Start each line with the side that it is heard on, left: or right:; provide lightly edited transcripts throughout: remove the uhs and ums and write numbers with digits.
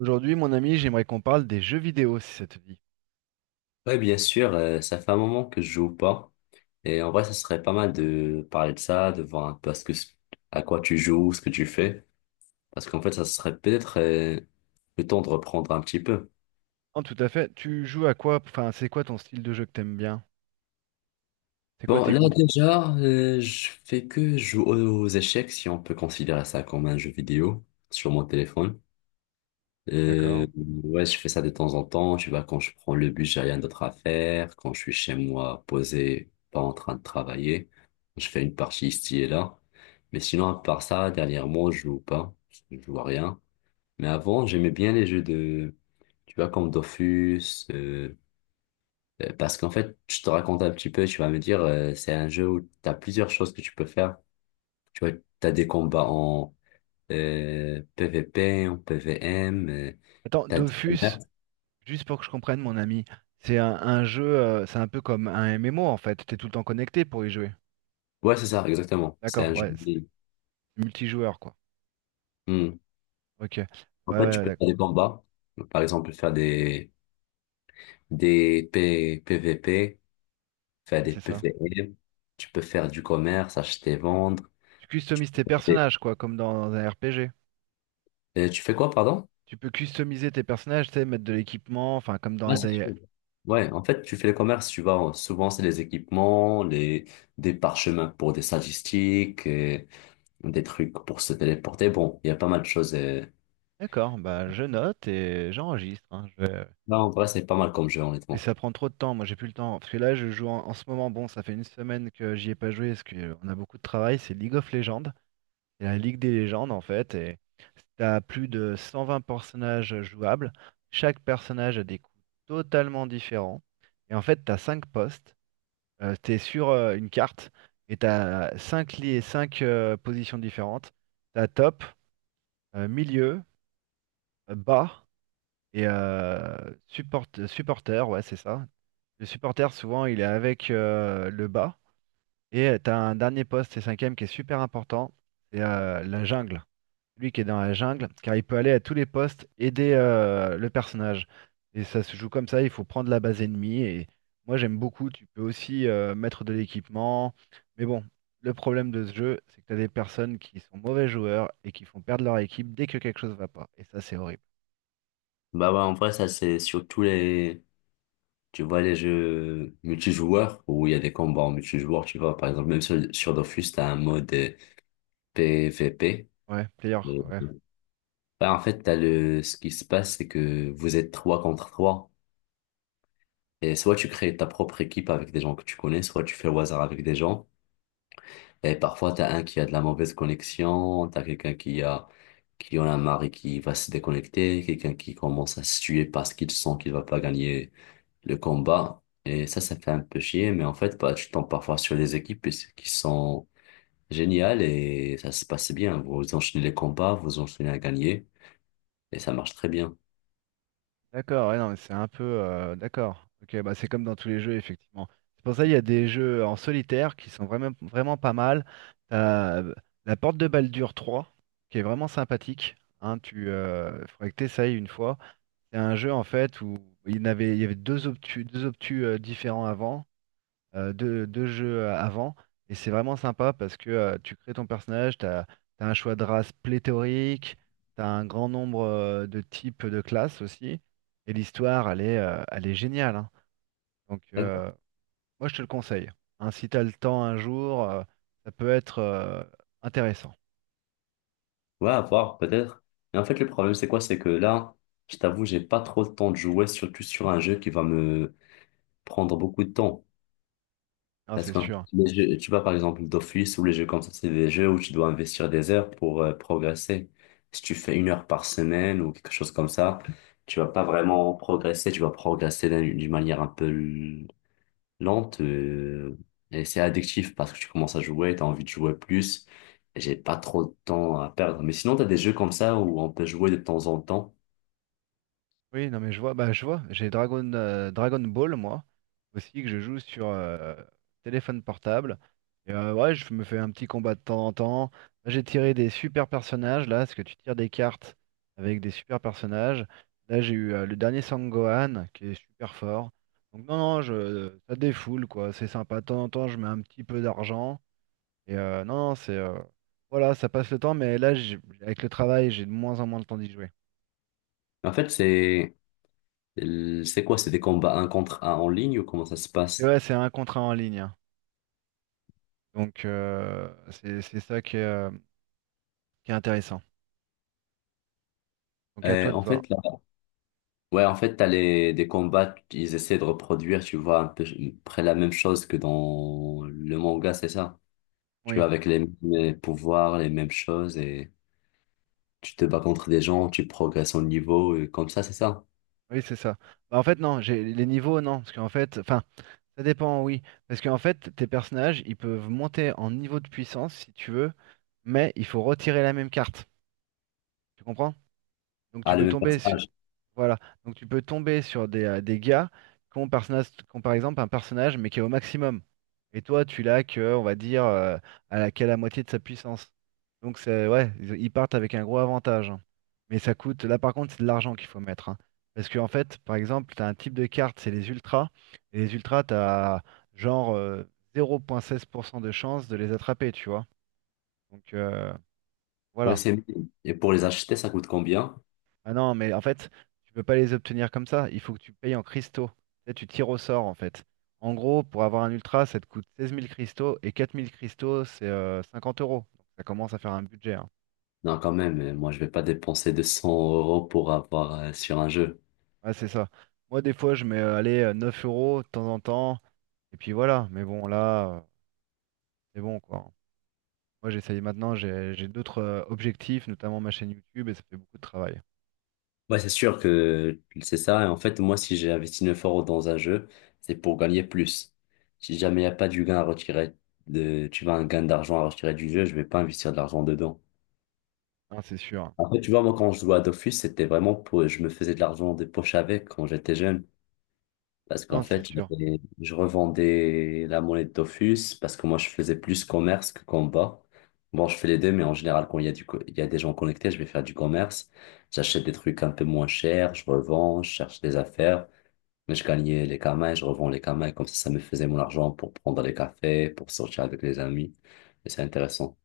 right: Aujourd'hui, mon ami, j'aimerais qu'on parle des jeux vidéo, si ça te dit.
left: Ouais, bien sûr, ça fait un moment que je joue pas. Et en vrai, ça serait pas mal de parler de ça, de voir un peu à quoi tu joues, ce que tu fais. Parce qu'en fait, ça serait peut-être le temps de reprendre un petit peu.
right: Oh, tout à fait. Tu joues à quoi? Enfin, c'est quoi ton style de jeu que t'aimes bien? C'est quoi
left: Bon,
right: tes
left: là,
right: goûts?
left: déjà, je fais que jouer aux échecs, si on peut considérer ça comme un jeu vidéo, sur mon téléphone.
right: D'accord.
left: Ouais, je fais ça de temps en temps. Tu vois, quand je prends le bus, j'ai rien d'autre à faire. Quand je suis chez moi, posé, pas en train de travailler, je fais une partie ici et là. Mais sinon, à part ça, dernièrement, je joue pas. Je joue à rien. Mais avant, j'aimais bien les jeux de, tu vois, comme Dofus, euh, parce qu'en fait, je te raconte un petit peu, tu vas me dire, c'est un jeu où t'as plusieurs choses que tu peux faire. Tu vois, t'as des combats en PVP, en PVM,
right: Attends,
left: t'as des combats.
right: Dofus, juste pour que je comprenne, mon ami, c'est un jeu, c'est un peu comme un MMO en fait. T'es tout le temps connecté pour y jouer.
left: Ouais, c'est ça, exactement. C'est
right: D'accord,
left: un jeu
right: ouais,
left: en
right: c'est
left: ligne.
right: multijoueur quoi.
left: Hmm.
right: Ok. Ouais,
left: En fait, tu
right: ouais,
left: peux
right: d'accord.
left: faire des combats. Par exemple, faire des PVP, faire
right: Ouais,
left: des
right: c'est ça.
left: PVE. Tu peux faire du commerce, acheter, vendre.
right: Tu customises tes
left: Et,
right: personnages quoi, comme dans, un RPG.
left: et tu fais quoi, pardon?
right: Tu peux customiser tes personnages, tu sais, mettre de l'équipement, enfin,
left: Ah, c'est sûr. Ouais, en fait, tu fais le commerce, tu vas souvent, c'est les équipements, des parchemins pour des statistiques, et des trucs pour se téléporter. Bon, il y a pas mal de choses.
right: D'accord, bah je note et j'enregistre, hein.
left: Non, en vrai, c'est pas mal comme jeu,
right: Mais
left: honnêtement.
right: ça prend trop de temps, moi j'ai plus le temps. Parce que là, je joue en ce moment, bon, ça fait une semaine que j'y ai pas joué parce qu'on a beaucoup de travail, c'est League of Legends. C'est la Ligue des légendes en fait, et t'as plus de 120 personnages jouables. Chaque personnage a des coups totalement différents. Et en fait, t'as cinq postes, t'es sur une carte, et t'as 5 lits 5 positions différentes. T'as top, milieu, bas, et supporter, ouais c'est ça. Le supporter, souvent, il est avec le bas. Et tu as un dernier poste, c'est cinquième, qui est super important. C'est la jungle. Lui qui est dans la jungle, car il peut aller à tous les postes, aider le personnage. Et ça se joue comme ça, il faut prendre la base ennemie. Et moi, j'aime beaucoup. Tu peux aussi mettre de l'équipement. Mais bon, le problème de ce jeu, c'est que tu as des personnes qui sont mauvais joueurs et qui font perdre leur équipe dès que quelque chose va pas. Et ça, c'est horrible.
left: Bah ouais, en vrai, ça, c'est sur tous les, tu vois, les jeux multijoueurs où il y a des combats en multijoueur, tu vois, par exemple, même sur Dofus, t'as un mode PVP.
right: Ouais, player,
left: Et,
right: ouais.
left: bah, en fait, ce qui se passe, c'est que vous êtes trois contre trois. Et soit tu crées ta propre équipe avec des gens que tu connais, soit tu fais au hasard avec des gens. Et parfois, t'as un qui a de la mauvaise connexion, t'as quelqu'un qui en a marre et qui va se déconnecter, quelqu'un qui commence à se tuer parce qu'il sent qu'il va pas gagner le combat. Et ça fait un peu chier, mais en fait, bah, tu tombes parfois sur des équipes qui sont géniales et ça se passe bien. Vous enchaînez les combats, vous enchaînez à gagner et ça marche très bien.
right: D'accord, ouais, non, mais c'est un peu. D'accord. Ok, bah c'est comme dans tous les jeux, effectivement. C'est pour ça qu'il y a des jeux en solitaire qui sont vraiment, vraiment pas mal. T'as la porte de Baldur 3, qui est vraiment sympathique. Hein, faudrait que t'essayes une fois. C'est un jeu, en fait, où il y avait deux obtus différents avant deux jeux avant. Et c'est vraiment sympa parce que tu crées ton personnage, tu as un choix de race pléthorique, tu as un grand nombre de types de classes aussi. Et l'histoire, elle est géniale, hein. Donc,
left: D'accord.
right: moi, je te le conseille, hein. Si tu as le temps un jour, ça peut être intéressant.
left: Ouais, à voir, peut-être. Mais en fait, le problème, c'est quoi? C'est que là, je t'avoue, j'ai pas trop le temps de jouer, surtout sur un jeu qui va me prendre beaucoup de temps.
right: Ah,
left: Parce
right: c'est
left: qu'en fait,
right: sûr, hein.
left: tu vois, par exemple, d'office ou les jeux comme ça, c'est des jeux où tu dois investir des heures pour progresser. Si tu fais une heure par semaine ou quelque chose comme ça, tu vas pas vraiment progresser, tu vas progresser d'une manière un peu lente et c'est addictif parce que tu commences à jouer, tu as envie de jouer plus. Et j'ai pas trop de temps à perdre. Mais sinon, tu as des jeux comme ça où on peut jouer de temps en temps.
right: Oui, non mais je vois, bah je vois, j'ai Dragon Ball moi aussi que je joue sur téléphone portable. Et ouais, je me fais un petit combat de temps en temps. Là, j'ai tiré des super personnages là, parce que tu tires des cartes avec des super personnages. Là j'ai eu le dernier Sangohan qui est super fort. Donc non non, je, ça défoule quoi, c'est sympa. De temps en temps je mets un petit peu d'argent et non non, c'est voilà ça passe le temps, mais avec le travail j'ai de moins en moins le temps d'y jouer.
left: En fait, c'est quoi? C'est des combats un contre un en ligne ou comment ça se
right: C'est
left: passe?
right: ouais, c'est un contrat en ligne, hein. Donc, c'est ça qui est intéressant. Donc, à toi de
left: En
right: voir.
left: fait, ouais, en fait, t'as des combats, ils essaient de reproduire, tu vois, un peu près la même chose que dans le manga, c'est ça? Tu
right: Oui,
left: vois, avec les mêmes pouvoirs, les mêmes choses, et tu te bats contre des gens, tu progresses en niveau, et comme ça, c'est ça?
right: oui, c'est ça. Bah, en fait, non, j'ai les niveaux, non. Parce qu'en fait, enfin, ça dépend, oui. Parce qu'en fait, tes personnages, ils peuvent monter en niveau de puissance si tu veux, mais il faut retirer la même carte. Tu comprends? Donc,
left: Ah,
right: tu
left: le
right: peux
left: même
right: tomber, su-
left: personnage.
right: Voilà, donc tu peux tomber sur des gars qui ont par exemple un personnage mais qui est au maximum. Et toi, tu l'as que, on va dire, à la, qu'à la moitié de sa puissance. Donc c'est ouais, ils partent avec un gros avantage, hein. Mais ça coûte, là par contre, c'est de l'argent qu'il faut mettre, hein. Parce qu'en fait, par exemple, tu as un type de carte, c'est les ultras. Et les ultras, tu as genre 0,16% de chance de les attraper, tu vois. Donc
left: Ouais,
right: voilà.
left: c'est mignon. Et pour les acheter, ça coûte combien?
right: Ah non, mais en fait, tu peux pas les obtenir comme ça. Il faut que tu payes en cristaux. Tu sais, tu tires au sort, en fait. En gros, pour avoir un ultra, ça te coûte 16 000 cristaux et 4 000 cristaux, c'est 50 euros. Donc, ça commence à faire un budget, hein.
left: Non, quand même, moi, je vais pas dépenser 200 € pour avoir sur un jeu.
right: Ouais, c'est ça. Moi, des fois, je mets allez, 9 euros de temps en temps. Et puis voilà. Mais bon, là, c'est bon, quoi. Moi, j'essaye maintenant. J'ai d'autres objectifs, notamment ma chaîne YouTube, et ça fait beaucoup de travail.
left: Ouais, c'est sûr que c'est ça. Et en fait, moi, si j'ai investi 9 € dans un jeu, c'est pour gagner plus. Si jamais il n'y a pas du gain à retirer, tu vois, un gain d'argent à retirer du jeu, je vais pas investir de l'argent dedans.
right: Non, c'est sûr, hein.
left: En fait, tu vois, moi, quand je jouais à Dofus, c'était vraiment pour, je me faisais de l'argent des poches avec quand j'étais jeune. Parce qu'en
right: Non, c'est
left: fait,
right: sûr.
left: je revendais la monnaie de Dofus parce que moi, je faisais plus commerce que combat. Bon, je fais les deux, mais en général, quand il y a des gens connectés, je vais faire du commerce. J'achète des trucs un peu moins chers, je revends, je cherche des affaires. Mais je gagnais les kamas et je revends les kamas. Et comme ça me faisait mon argent pour prendre des cafés, pour sortir avec les amis. Et c'est intéressant.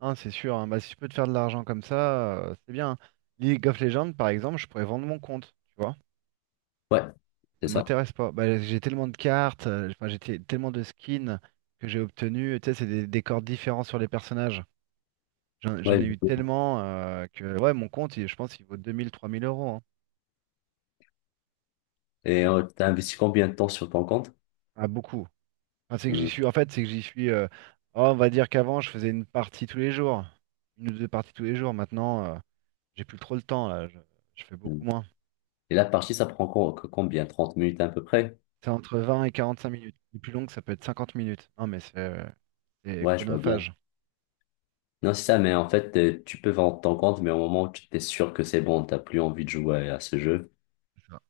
right: Hein, c'est sûr, hein. Bah, si je peux te faire de l'argent comme ça, c'est bien, hein. League of Legends, par exemple, je pourrais vendre mon compte, tu vois.
left: Ouais, c'est
right: Ça
left: ça.
right: m'intéresse pas. Bah, j'ai tellement de cartes, enfin, tellement de skins que j'ai obtenus. Tu sais, c'est des décors différents sur les personnages. J'en
left: Ouais,
right: j'en ai eu
left: exactement.
right: tellement que, ouais, je pense qu'il vaut 2 000 3 000 euros, hein.
left: Et t'as investi combien de temps sur ton compte?
right: Ah, beaucoup. Enfin,
left: Mm.
right: c'est que j'y suis. Oh, on va dire qu'avant, je faisais une partie tous les jours. Une ou deux parties tous les jours. Maintenant, j'ai plus trop le temps, là. Je fais beaucoup moins.
left: Et la partie, ça prend combien? 30 minutes à peu près?
right: C'est entre 20 et 45 minutes. Les plus longues, ça peut être 50 minutes. Non, mais c'est
left: Ouais, je vois bien.
right: chronophage.
left: Non, c'est ça, mais en fait, tu peux vendre ton compte, mais au moment où tu t'es sûr que c'est bon, t'as plus envie de jouer à ce jeu.
right: C'est ça.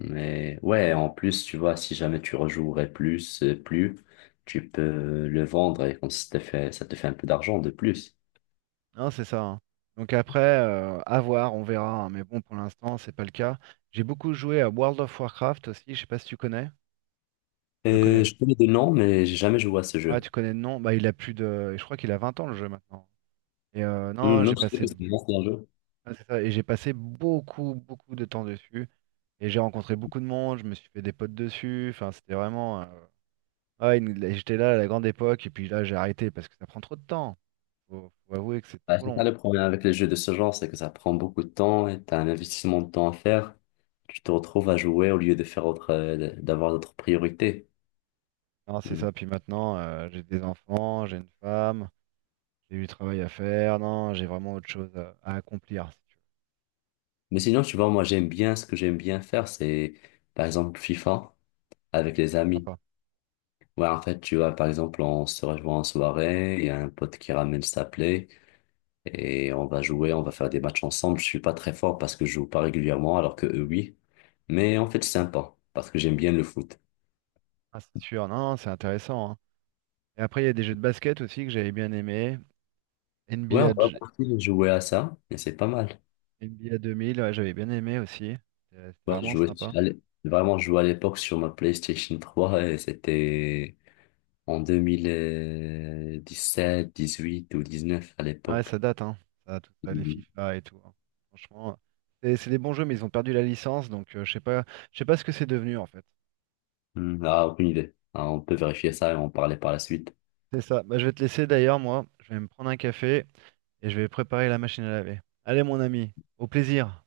left: Mais ouais, en plus, tu vois, si jamais tu rejouerais plus, tu peux le vendre et comme ça te fait un peu d'argent de plus.
right: Non, c'est ça, hein. Donc après, à voir, on verra, hein. Mais bon, pour l'instant, c'est pas le cas. J'ai beaucoup joué à World of Warcraft aussi. Je sais pas si tu connais. Tu le connais.
left: Je connais des noms, mais j'ai jamais joué à ce
right: Ouais,
left: jeu.
right: tu connais le nom. Bah, il a plus de. Je crois qu'il a 20 ans le jeu maintenant. Et
left: Hmm,
right: non,
left: non,
right: j'ai
left: je sais
right: passé.
left: que c'est un ancien jeu.
right: Ouais, c'est ça. Et j'ai passé beaucoup, beaucoup de temps dessus. Et j'ai rencontré beaucoup de monde. Je me suis fait des potes dessus. Enfin, c'était vraiment. Ouais, j'étais là à la grande époque. Et puis là, j'ai arrêté parce que ça prend trop de temps. Faut avouer que c'est
left: Bah,
right: trop
left: c'est ça
right: long.
left: le problème avec les jeux de ce genre, c'est que ça prend beaucoup de temps et t'as un investissement de temps à faire. Tu te retrouves à jouer au lieu de faire autre, d'avoir d'autres priorités.
right: Non, c'est ça. Puis maintenant, j'ai des enfants, j'ai une femme, j'ai du travail à faire. Non, j'ai vraiment autre chose à accomplir, si tu veux.
left: Mais sinon, tu vois, moi, j'aime bien ce que j'aime bien faire, c'est par exemple FIFA avec les amis.
right: Sympa.
left: Ouais, en fait, tu vois, par exemple, on se rejoint en soirée, il y a un pote qui ramène sa play et on va jouer, on va faire des matchs ensemble. Je suis pas très fort parce que je joue pas régulièrement, alors que eux, oui. Mais en fait, c'est sympa parce que j'aime bien le foot.
right: Ah, c'est sûr. Non, non, c'est intéressant, hein. Et après, il y a des jeux de basket aussi que j'avais bien aimé. NBA,
left: Ouais, on va
right: J-
left: partir de jouer à ça et c'est pas mal.
right: NBA 2000, ouais, j'avais bien aimé aussi. C'était
left: Ouais, je
right: vraiment
left: jouais,
right: sympa.
left: vraiment, je jouais à l'époque sur ma PlayStation 3 et c'était en 2017, 2018 ou 2019 à
right: Ouais, ça
left: l'époque.
right: date, hein. Ça, tout ça, les
left: Mhm.
right: FIFA et tout, hein. Franchement, c'est des bons jeux, mais ils ont perdu la licence, donc je sais pas ce que c'est devenu en fait.
left: Hmm, ah, aucune idée. Ah, on peut vérifier ça et en parler par la suite.
right: C'est ça. Bah, je vais te laisser d'ailleurs, moi. Je vais me prendre un café et je vais préparer la machine à laver. Allez, mon ami, au plaisir.